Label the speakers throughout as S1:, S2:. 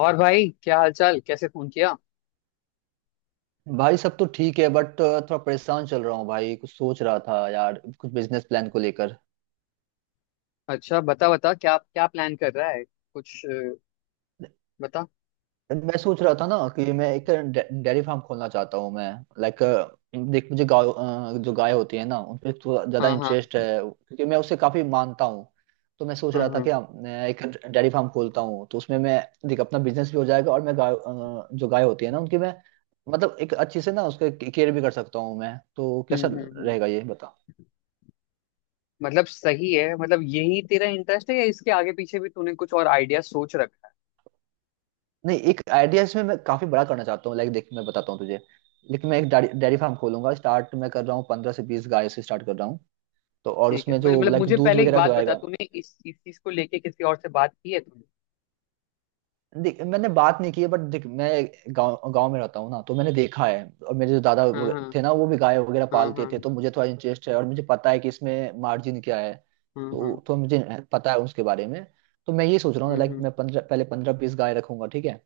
S1: और भाई, क्या हालचाल? कैसे फोन किया?
S2: भाई सब तो ठीक है बट थोड़ा परेशान चल रहा हूँ भाई। कुछ सोच रहा था यार कुछ बिजनेस प्लान को लेकर।
S1: अच्छा, बता बता क्या क्या प्लान कर रहा है कुछ? बता।
S2: मैं सोच रहा था ना कि मैं एक डेयरी फार्म खोलना चाहता हूँ मैं लाइक। देख मुझे गाय जो गाय होती है ना उन पे थोड़ा ज्यादा
S1: हाँ हाँ।
S2: इंटरेस्ट है क्योंकि मैं उसे काफी मानता हूँ। तो मैं सोच
S1: हाँ
S2: रहा था
S1: हाँ।
S2: कि मैं एक डेयरी फार्म खोलता हूँ तो उसमें मैं देख अपना बिजनेस भी हो जाएगा और मैं गाय जो गाय होती है ना उनकी मैं मतलब एक अच्छी से ना उसके केयर भी कर सकता हूँ मैं। तो
S1: हम्म
S2: कैसा
S1: हम्म हम्म
S2: रहेगा
S1: हम्म।
S2: ये बता।
S1: मतलब सही है। मतलब यही तेरा इंटरेस्ट है या इसके आगे पीछे भी तूने कुछ और आइडिया सोच रखा है?
S2: नहीं एक आइडिया इसमें मैं काफी बड़ा करना चाहता हूँ लाइक। देख मैं बताता हूँ तुझे लेकिन मैं एक डेयरी फार्म खोलूंगा। स्टार्ट मैं कर रहा हूँ 15 से 20 गाय से स्टार्ट कर रहा हूँ। तो और
S1: ठीक है।
S2: उसमें जो
S1: मतलब
S2: लाइक
S1: मुझे
S2: दूध
S1: पहले एक
S2: वगैरह जो
S1: बात बता,
S2: आएगा।
S1: तूने इस चीज को लेके किसी और से बात की है तूने?
S2: देख मैंने बात नहीं की है बट देख मैं गांव गांव में रहता हूँ ना तो मैंने देखा है। और मेरे जो दादा
S1: हाँ
S2: वगैरह
S1: हाँ।
S2: थे ना वो भी गाय वगैरह
S1: हाँ
S2: पालते
S1: हाँ।
S2: थे तो मुझे थोड़ा इंटरेस्ट है और मुझे पता है कि इसमें मार्जिन क्या है।
S1: हाँ हाँ।
S2: तो मुझे पता है उसके बारे में। तो मैं ये सोच रहा हूँ लाइक
S1: हम्म।
S2: मैं पंद्रह पहले पंद्रह बीस गाय रखूंगा ठीक है।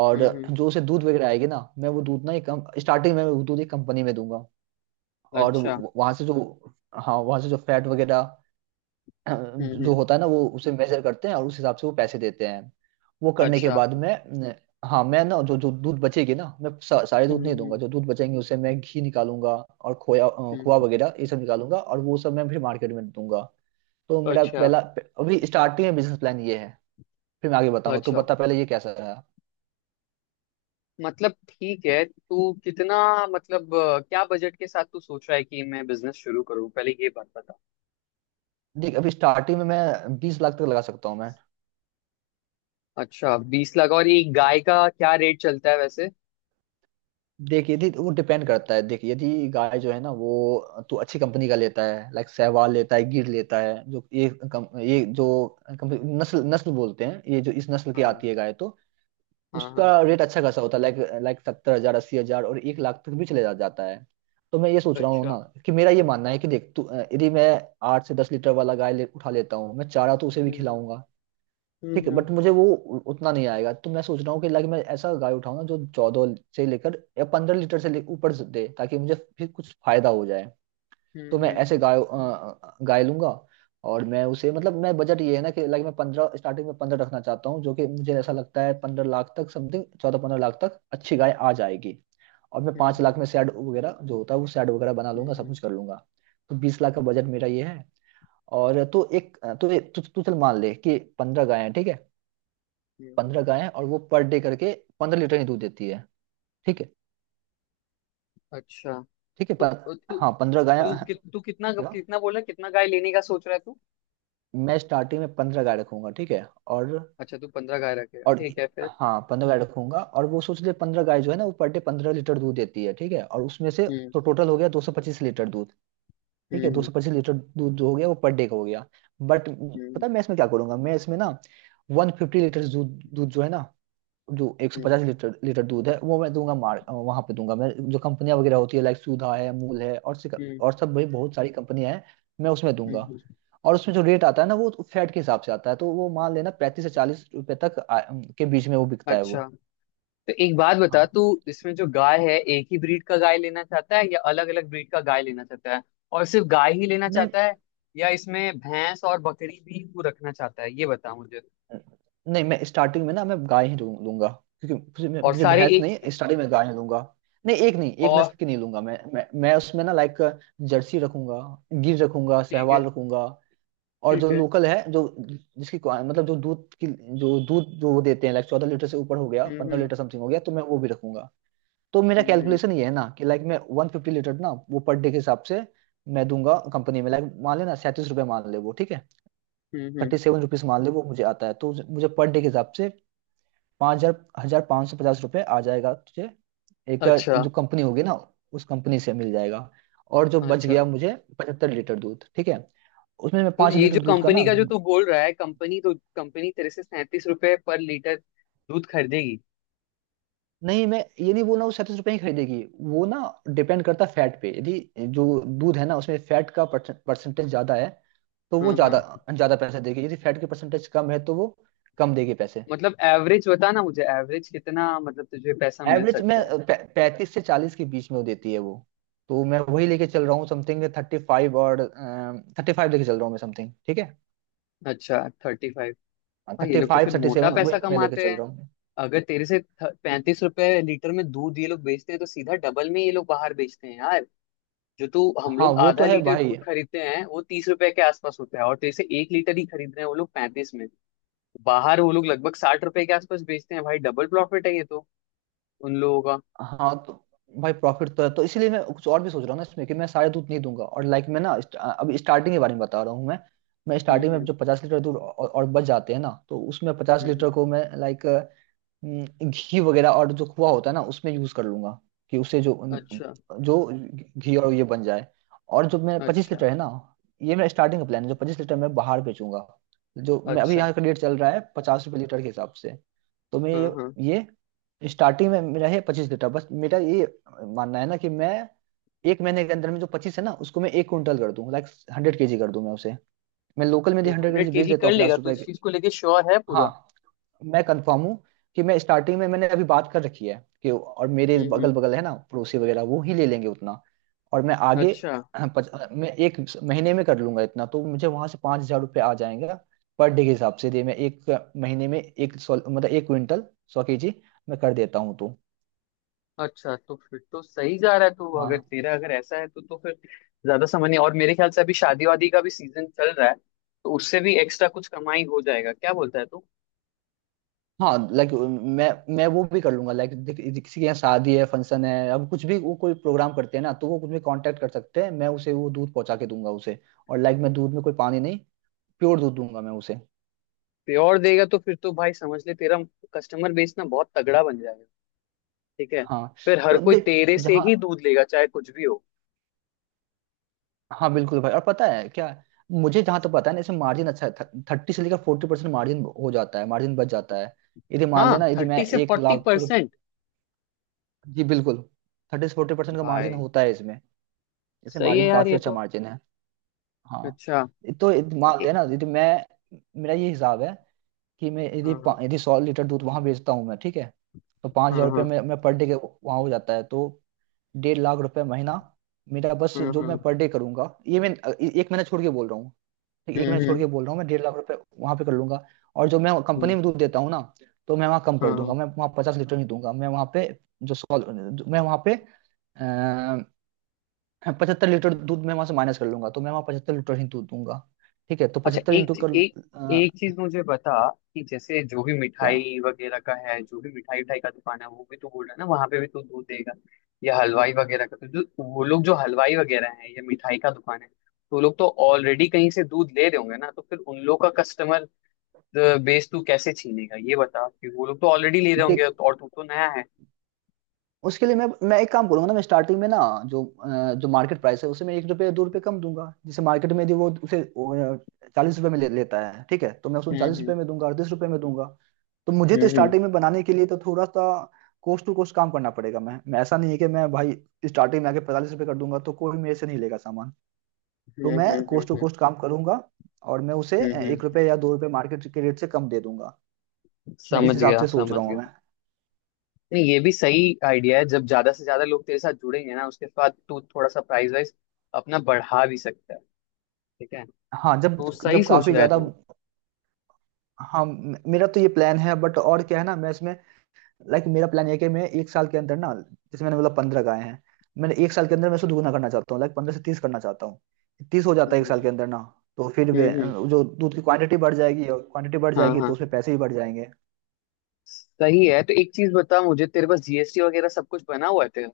S2: और
S1: हम्म हम्म,
S2: जो उसे दूध वगैरह आएगी ना मैं वो दूध ना एक कम स्टार्टिंग में वो दूध एक कंपनी में दूंगा। और
S1: अच्छा।
S2: वहां से जो हाँ वहां से जो फैट वगैरह जो होता
S1: हम्म।
S2: है ना वो उसे मेजर करते हैं और उस हिसाब से वो पैसे देते हैं। वो करने के
S1: अच्छा।
S2: बाद मैं न- हाँ मैं ना जो जो दूध बचेगी ना मैं सारे दूध
S1: हम्म
S2: नहीं दूंगा। जो
S1: हम्म
S2: दूध बचेंगे उसे मैं घी निकालूंगा और खोया खोआ
S1: हम्म,
S2: वगैरह ये सब निकालूंगा और वो सब मैं फिर मार्केट में दूंगा। तो मेरा
S1: अच्छा।
S2: पहला अभी स्टार्टिंग में बिजनेस प्लान ये है। फिर मैं आगे बताऊंगा तो
S1: अच्छा,
S2: बता पहले ये कैसा रहा।
S1: मतलब ठीक है। तू कितना मतलब क्या बजट के साथ तू सोच रहा है कि मैं बिजनेस शुरू करूँ? पहले ये बात बता।
S2: देख अभी स्टार्टिंग में मैं 20 लाख तक लगा सकता हूँ मैं।
S1: अच्छा, 20 लाख। और एक गाय का क्या रेट चलता है वैसे?
S2: देख यदि वो डिपेंड करता है। देख यदि गाय जो है ना वो तू अच्छी कंपनी का लेता है लाइक सहवाल लेता है गिर लेता है जो ये ये जो कंपनी नस्ल नस्ल बोलते हैं ये जो इस नस्ल की
S1: हाँ
S2: आती है गाय तो
S1: हाँ। हाँ।
S2: उसका रेट अच्छा खासा होता है लाइक लाइक 70 हजार 80 हजार और 1 लाख तक भी चले जाता है। तो मैं ये सोच रहा हूँ ना
S1: अच्छा।
S2: कि मेरा ये मानना है कि देख तू यदि मैं 8 से 10 लीटर वाला गाय उठा लेता हूँ मैं चारा तो उसे भी
S1: हम्म
S2: खिलाऊंगा ठीक है
S1: हम्म।
S2: बट मुझे वो उतना नहीं आएगा। तो मैं सोच रहा हूँ कि लाइक मैं ऐसा गाय उठाऊँ ना जो 14 से लेकर या 15 लीटर से ऊपर से दे ताकि मुझे फिर कुछ फायदा हो जाए। तो
S1: हम्म
S2: मैं ऐसे
S1: हम्म
S2: गाय गाय लूंगा। और मैं उसे मतलब मैं बजट ये है ना कि लाइक मैं पंद्रह स्टार्टिंग में पंद्रह रखना चाहता हूँ जो कि मुझे ऐसा लगता है पंद्रह लाख तक समथिंग 14 15 लाख तक अच्छी गाय आ जाएगी। और मैं 5 लाख
S1: हम्म।
S2: में शेड वगैरह जो होता है वो शेड वगैरह बना लूंगा सब
S1: हम्म
S2: कुछ कर लूंगा। तो 20 लाख का
S1: हम्म।
S2: बजट मेरा ये है। और तो एक तो तू तू चल मान ले कि 15 गाय हैं ठीक है।
S1: हम्म,
S2: 15 गायें हैं और वो पर डे करके 15 लीटर ही दूध देती है ठीक है।
S1: अच्छा।
S2: ठीक है
S1: तो
S2: पर
S1: तू
S2: हाँ 15 गायें।
S1: तू कि- तू कितना
S2: क्या?
S1: कितना बोला? कितना गाय लेने का सोच रहा है तू?
S2: मैं स्टार्टिंग में 15 गाय रखूंगा ठीक है। और
S1: अच्छा, तू 15 गाय रखेगा।
S2: और
S1: ठीक है, फिर?
S2: हाँ पंद्रह गाय रखूंगा और वो सोच ले पंद्रह गाय जो है ना वो पर डे 15 लीटर दूध देती है ठीक है और उसमें से।
S1: हम्म
S2: तो टोटल हो गया 225 लीटर दूध। ठीक है दो
S1: हम्म।
S2: सौ पच्चीस लीटर दूध जो हो गया वो पर डे का हो गया। बट
S1: हम्म
S2: पता है मैं इसमें क्या करूंगा मैं इसमें ना वन फिफ्टी लीटर दूध दूध जो है ना जो
S1: हम्म।
S2: 150 लीटर लीटर दूध है वो मैं दूंगा मार वहां पे दूंगा मैं। जो कंपनियां वगैरह होती है लाइक सुधा है अमूल है और
S1: हम्म
S2: और सब भाई बहुत सारी कंपनियां हैं मैं उसमें
S1: हम्म,
S2: दूंगा।
S1: हम्म,
S2: और उसमें जो रेट आता है ना वो फैट के हिसाब से आता है तो वो मान लेना 35 से 40 रुपए तक के बीच में वो बिकता है
S1: अच्छा।
S2: वो।
S1: तो एक बात बता
S2: हाँ।
S1: तू, इसमें जो गाय है एक ही ब्रीड का गाय लेना चाहता है या अलग अलग ब्रीड का गाय लेना चाहता है? और सिर्फ गाय ही लेना
S2: नहीं
S1: चाहता है, या इसमें भैंस और बकरी भी तू रखना चाहता है? ये बता मुझे।
S2: नहीं मैं स्टार्टिंग में ना मैं गाय ही लूंगा क्योंकि मुझे
S1: और
S2: मुझे
S1: सारे
S2: भैंस
S1: एक।
S2: नहीं स्टार्टिंग में गाय ही लूंगा। नहीं एक नहीं एक
S1: और
S2: नस्ल की नहीं लूंगा मैं मैं उसमें ना लाइक जर्सी रखूंगा गिर रखूंगा
S1: ठीक है।
S2: सहवाल रखूंगा। और जो
S1: ठीक है।
S2: लोकल है जो जिसकी मतलब जो दूध की जो दूध जो वो देते हैं लाइक 14 लीटर से ऊपर हो गया
S1: हम्म
S2: पंद्रह
S1: हम्म
S2: लीटर समथिंग हो गया तो मैं वो भी रखूंगा। तो मेरा
S1: हम्म
S2: कैलकुलेशन ये है ना कि लाइक मैं वन फिफ्टी लीटर ना वो पर डे के हिसाब से मैं दूंगा कंपनी में लाइक मान लेना 37 रुपये मान ले वो ठीक है।
S1: हम्म। हम्म।
S2: 37 रुपीज मान ले वो मुझे आता है तो मुझे पर डे के हिसाब से पाँच हजार हजार 5,550 रुपये आ जाएगा तुझे एक एक
S1: अच्छा।
S2: जो कंपनी होगी ना उस कंपनी से मिल जाएगा। और जो बच
S1: अच्छा,
S2: गया मुझे 75 लीटर दूध ठीक है। उसमें मैं
S1: तो
S2: पाँच
S1: ये जो
S2: लीटर दूध का ना।
S1: कंपनी का जो तू बोल रहा है, कंपनी तो कंपनी तेरे से 37 रुपए पर लीटर दूध खरीदेगी?
S2: नहीं मैं ये नहीं बोल रहा हूँ 37 रुपए ही खरीदेगी वो ना। डिपेंड करता है फैट पे। यदि जो दूध है ना उसमें फैट का परसेंटेज ज्यादा है तो वो
S1: हाँ
S2: ज्यादा
S1: हाँ।
S2: ज्यादा पैसे देगी। यदि फैट की परसेंटेज कम है तो वो कम देगी पैसे।
S1: मतलब एवरेज बता ना मुझे। एवरेज कितना मतलब तुझे पैसा मिल
S2: एवरेज में
S1: सकता है?
S2: 35 से 40 के बीच में वो देती है वो। तो मैं वही लेके चल रहा हूँ समथिंग 35। और 35 लेके चल रहा हूँ मैं समथिंग ठीक है।
S1: अच्छा, 30? भाई, ये
S2: थर्टी
S1: लोग तो
S2: फाइव
S1: फिर
S2: थर्टी
S1: मोटा
S2: सेवन वही
S1: पैसा
S2: मैं लेके
S1: कमाते
S2: चल
S1: हैं।
S2: रहा हूँ।
S1: अगर तेरे से 35 रुपए लीटर में दूध ये लोग बेचते हैं तो सीधा डबल में ये लोग बाहर बेचते हैं यार। जो तू, हम
S2: हाँ
S1: लोग
S2: वो तो
S1: आधा
S2: है
S1: लीटर
S2: भाई।
S1: दूध खरीदते हैं वो तीस रुपए के आसपास होता है, और तेरे से एक लीटर ही खरीद रहे हैं वो लोग 35 में। बाहर वो लोग लगभग 60 रुपए के आसपास बेचते हैं भाई। डबल प्रॉफिट है ये तो उन लोगों का।
S2: हाँ तो भाई प्रॉफिट तो है तो इसीलिए मैं कुछ और भी सोच रहा हूँ ना इसमें कि मैं सारे दूध नहीं दूंगा और लाइक मैं ना अभी स्टार्टिंग के बारे में बता रहा हूँ मैं। मैं स्टार्टिंग में
S1: हम्म।
S2: जो 50 लीटर दूध और बच जाते हैं ना तो उसमें पचास
S1: हम्म,
S2: लीटर को मैं लाइक घी वगैरह और जो खोआ होता है ना उसमें यूज कर लूंगा कि उससे जो
S1: अच्छा।
S2: जो घी और ये बन जाए। और जो मेरा पच्चीस
S1: अच्छा।
S2: लीटर है ना ये मेरा स्टार्टिंग का प्लान है। जो 25 लीटर मैं बाहर बेचूंगा जो मैं अभी
S1: अच्छा।
S2: यहाँ का रेट चल रहा है 50 रुपये लीटर के हिसाब से। तो मैं
S1: हाँ
S2: ये
S1: हाँ।
S2: ये स्टार्टिंग में मेरा है 25 कट्ठा बस। मेरा ये मानना है ना कि मैं एक महीने के अंदर में जो पच्चीस है ना उसको मैं एक क्विंटल कर दूं लाइक 100 केजी कर दूं मैं उसे। मैं लोकल में भी
S1: तू
S2: हंड्रेड
S1: हंड्रेड
S2: केजी बेच
S1: केजी
S2: देता
S1: कर
S2: हूँ
S1: लेगा
S2: पचास
S1: तो
S2: रुपए
S1: इस
S2: के।
S1: चीज को लेके श्योर है
S2: हाँ
S1: पूरा?
S2: मैं कंफर्म हूँ कि मैं स्टार्टिंग में मैंने अभी बात कर रखी है कि। और मेरे
S1: हम्म।
S2: बगल बगल है ना पड़ोसी वगैरह वो ही ले लेंगे उतना। और मैं आगे
S1: अच्छा।
S2: हाँ, मैं एक महीने में कर लूंगा इतना तो मुझे वहां से 5,000 रुपये आ जाएगा पर डे के हिसाब से दे। मैं एक महीने में 100 मतलब एक क्विंटल 100 केजी मैं कर देता हूँ तो।
S1: अच्छा, तो फिर तो सही जा रहा है। तो अगर
S2: हाँ
S1: तेरा अगर ऐसा है तो फिर ज्यादा समझ नहीं। और मेरे ख्याल से अभी शादी वादी का भी सीजन चल रहा है, तो उससे भी एक्स्ट्रा कुछ कमाई हो जाएगा। क्या बोलता है तू?
S2: हाँ लाइक मैं मैं वो भी कर लूंगा लाइक किसी के यहाँ शादी है फंक्शन है अब कुछ भी वो कोई प्रोग्राम करते हैं ना तो वो कुछ भी कांटेक्ट कर सकते हैं मैं उसे वो दूध पहुंचा के दूंगा उसे। और लाइक मैं दूध में कोई पानी नहीं प्योर दूध दूंगा मैं उसे।
S1: प्योर देगा तो फिर तो भाई समझ ले, तेरा कस्टमर बेस ना बहुत तगड़ा बन जाएगा। ठीक है?
S2: हाँ
S1: फिर हर
S2: तो
S1: कोई
S2: देख
S1: तेरे से
S2: जहाँ।
S1: ही दूध लेगा चाहे कुछ भी हो।
S2: हाँ बिल्कुल भाई। और पता है क्या मुझे जहाँ तो पता है ना इसमें मार्जिन अच्छा है 30 से लेकर 40% मार्जिन हो जाता है मार्जिन बच जाता है। यदि मान
S1: हाँ,
S2: लेना यदि मैं
S1: थर्टी से
S2: एक
S1: फोर्टी
S2: लाख
S1: परसेंट
S2: जी बिल्कुल 30 से 40% का मार्जिन
S1: भाई
S2: होता है इसमें। इसमें
S1: सही है
S2: मार्जिन
S1: यार
S2: काफी
S1: ये
S2: अच्छा
S1: तो।
S2: मार्जिन है। हाँ
S1: अच्छा।
S2: तो मान
S1: ए-
S2: लेना यदि मैं मेरा ये हिसाब है कि मैं यदि
S1: हाँ हाँ।
S2: यदि 100 लीटर दूध वहां बेचता हूँ मैं ठीक है। तो पाँच हजार
S1: हाँ
S2: रुपये
S1: हाँ।
S2: में मैं पर डे के वहां हो जाता है तो 1.5 लाख रुपए महीना मेरा बस जो मैं
S1: हम्म।
S2: पर डे करूंगा ये मैं एक महीना छोड़ के बोल रहा हूँ। ठीक एक महीना
S1: हम्म
S2: छोड़
S1: हम्म
S2: के बोल रहा हूँ मैं 1.5 लाख रुपए वहां पे कर लूंगा। और जो मैं कंपनी
S1: हम्म,
S2: में दूध देता हूँ ना तो मैं वहाँ कम
S1: हाँ
S2: कर
S1: हाँ।
S2: दूंगा। मैं वहाँ 50 लीटर नहीं दूंगा मैं वहाँ पे जो सौ मैं वहाँ पे 75 लीटर दूध मैं वहां से माइनस कर लूंगा तो मैं वहां 75 लीटर ही दूध दूंगा ठीक है। तो
S1: अच्छा,
S2: पचहत्तर इंटू
S1: एक
S2: कर
S1: एक एक
S2: अ,
S1: चीज मुझे बता, कि जैसे जो भी
S2: या।
S1: मिठाई वगैरह का है, जो भी मिठाई उठाई का दुकान है, वो भी तो बोल रहा है ना, वहां पे भी तो दूध देगा? या हलवाई वगैरह का? तो जो वो लोग जो हलवाई वगैरह है या मिठाई का दुकान है तो वो लोग तो ऑलरेडी कहीं से दूध ले रहे होंगे ना, तो फिर उन लोग का कस्टमर बेस तू कैसे छीनेगा ये बता? कि वो लोग तो ऑलरेडी ले रहे होंगे
S2: देख
S1: और तू तो नया है।
S2: उसके लिए मैं एक काम करूंगा ना। मैं स्टार्टिंग में ना जो जो मार्केट प्राइस है उसे मैं एक रुपये दो रुपये कम दूंगा जैसे मार्केट में यदि वो उसे 40 रुपये में ले लेता है ठीक है तो मैं उसको चालीस
S1: हम्म
S2: रुपये में दूंगा 38 रुपये में दूंगा। तो मुझे तो
S1: हम्म
S2: स्टार्टिंग में बनाने के लिए तो थोड़ा सा कोस्ट टू कोस्ट काम करना पड़ेगा। मैं ऐसा नहीं है कि मैं भाई स्टार्टिंग में आके 45 रुपये कर दूंगा तो कोई मेरे से नहीं लेगा सामान। तो
S1: हम्म।
S2: मैं कोस्ट टू कोस्ट काम करूंगा और मैं उसे
S1: हम्म,
S2: एक
S1: हम्म।
S2: रुपये या दो रुपये मार्केट के रेट से कम दे दूंगा। मैं इस
S1: समझ
S2: हिसाब
S1: गया
S2: से सोच
S1: समझ
S2: रहा हूँ
S1: गया।
S2: मैं।
S1: नहीं, ये भी सही आइडिया है। जब ज्यादा से ज्यादा लोग तेरे साथ जुड़ेंगे ना, उसके बाद तू थोड़ा सा प्राइस वाइज अपना बढ़ा भी सकता है। ठीक है?
S2: हाँ जब
S1: तो सही
S2: जब
S1: सोच
S2: काफी
S1: रहा है
S2: ज्यादा।
S1: तू।
S2: हाँ मेरा तो ये प्लान है बट और क्या है ना मैं इसमें लाइक मेरा प्लान है कि मैं एक साल के अंदर ना जैसे मैंने बोला पंद्रह गाय हैं। मैंने एक साल के अंदर मैं इसको दुगना करना चाहता हूँ लाइक 15 से 30 करना चाहता हूँ। 30 हो जाता है एक साल के
S1: हम्म
S2: अंदर ना तो फिर
S1: हम्म।
S2: जो दूध की क्वांटिटी बढ़ जाएगी और क्वांटिटी बढ़
S1: हाँ
S2: जाएगी तो
S1: हाँ।
S2: उसमें पैसे भी बढ़ जाएंगे।
S1: सही है। तो एक चीज बता मुझे, तेरे पास जीएसटी वगैरह सब कुछ बना हुआ है तेरा?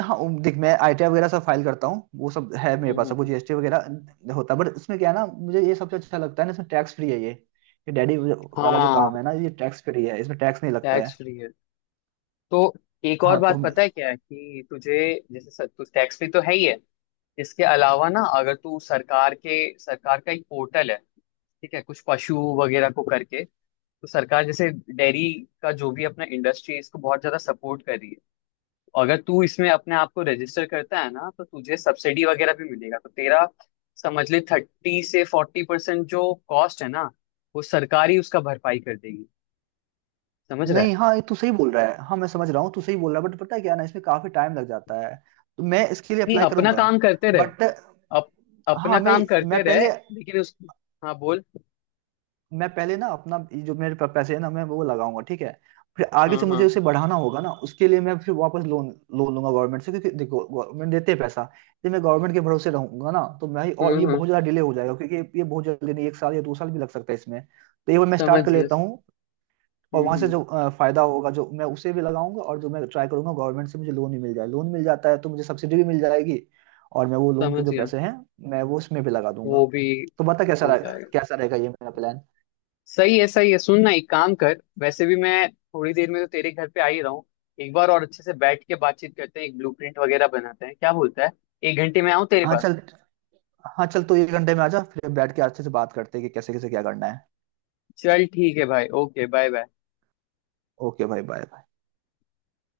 S2: हाँ देख मैं आईटीआर वगैरह सब फाइल करता हूँ वो सब है मेरे
S1: हम्म
S2: पास सब वो
S1: हम्म।
S2: जीएसटी वगैरह होता है बट इसमें क्या है ना मुझे ये सबसे अच्छा लगता है ना। इसमें टैक्स फ्री है ये। ये डैडी वाला जो
S1: हाँ,
S2: काम है ना ये टैक्स फ्री है इसमें टैक्स नहीं लगता
S1: टैक्स
S2: है।
S1: फ्री है। तो एक और
S2: हाँ तो
S1: बात,
S2: मैं।
S1: पता है क्या है कि तुझे, जैसे सर, तू टैक्स फ्री तो है ही है, इसके अलावा ना, अगर तू सरकार के, सरकार का एक पोर्टल है ठीक है, कुछ पशु वगैरह को करके, तो सरकार जैसे डेयरी का जो भी अपना इंडस्ट्री है इसको बहुत ज्यादा सपोर्ट कर रही है। और अगर तू इसमें अपने आप को रजिस्टर करता है ना तो तुझे सब्सिडी वगैरह भी मिलेगा। तो तेरा समझ ले 30 से 40% जो कॉस्ट है ना वो सरकार ही उसका भरपाई कर देगी। समझ रहा
S2: नहीं
S1: है?
S2: हाँ ये तू सही बोल रहा है। हाँ मैं समझ रहा हूँ तू सही बोल रहा है बट पता है क्या ना इसमें काफी टाइम लग जाता है। तो मैं इसके लिए
S1: नहीं,
S2: अप्लाई
S1: अपना
S2: करूंगा
S1: काम करते रहे।
S2: बट
S1: अप,
S2: हाँ
S1: अपना काम
S2: मैं
S1: करते रहे।
S2: पहले
S1: लेकिन उस, हाँ बोल।
S2: मैं पहले ना अपना ये जो मेरे पास पैसे है ना मैं वो लगाऊंगा ठीक है। फिर आगे
S1: हाँ
S2: से मुझे
S1: हाँ।
S2: उसे बढ़ाना होगा ना उसके लिए मैं फिर वापस लोन लोन लूंगा गवर्नमेंट से क्योंकि देखो गवर्नमेंट देते हैं पैसा। यदि मैं गवर्नमेंट के भरोसे रहूंगा ना तो मैं और ये
S1: हम्म।
S2: बहुत ज्यादा डिले हो जाएगा क्योंकि ये बहुत जल्दी नहीं एक साल या 2 साल भी लग सकता है इसमें तो ये मैं
S1: समझ
S2: स्टार्ट कर
S1: गया।
S2: लेता हूँ। और वहां से
S1: हम्म।
S2: जो फायदा होगा जो मैं उसे भी लगाऊंगा और जो मैं ट्राई करूंगा गवर्नमेंट से मुझे लोन ही मिल जाए। लोन मिल जाता है तो मुझे सब्सिडी भी मिल जाएगी। और मैं वो लोन के
S1: समझ
S2: जो
S1: गया।
S2: पैसे हैं मैं वो उसमें भी लगा
S1: वो
S2: दूंगा।
S1: भी
S2: तो बता कैसा
S1: हो
S2: रहेगा।
S1: जाएगा।
S2: कैसा रहेगा ये मेरा प्लान।
S1: सही है सही है। सुन ना, एक काम कर, वैसे भी मैं थोड़ी देर में तो तेरे घर पे आ ही रहा हूँ। एक बार और अच्छे से बैठ के बातचीत करते हैं, एक ब्लूप्रिंट वगैरह बनाते हैं। क्या बोलता है? एक घंटे में आऊँ तेरे
S2: हाँ
S1: पास?
S2: चल। हाँ चल तू 1 घंटे में आ जा फिर बैठ के अच्छे से बात करते हैं कि कैसे कैसे क्या करना है।
S1: चल, ठीक है भाई, ओके बाय बाय।
S2: ओके भाई बाय।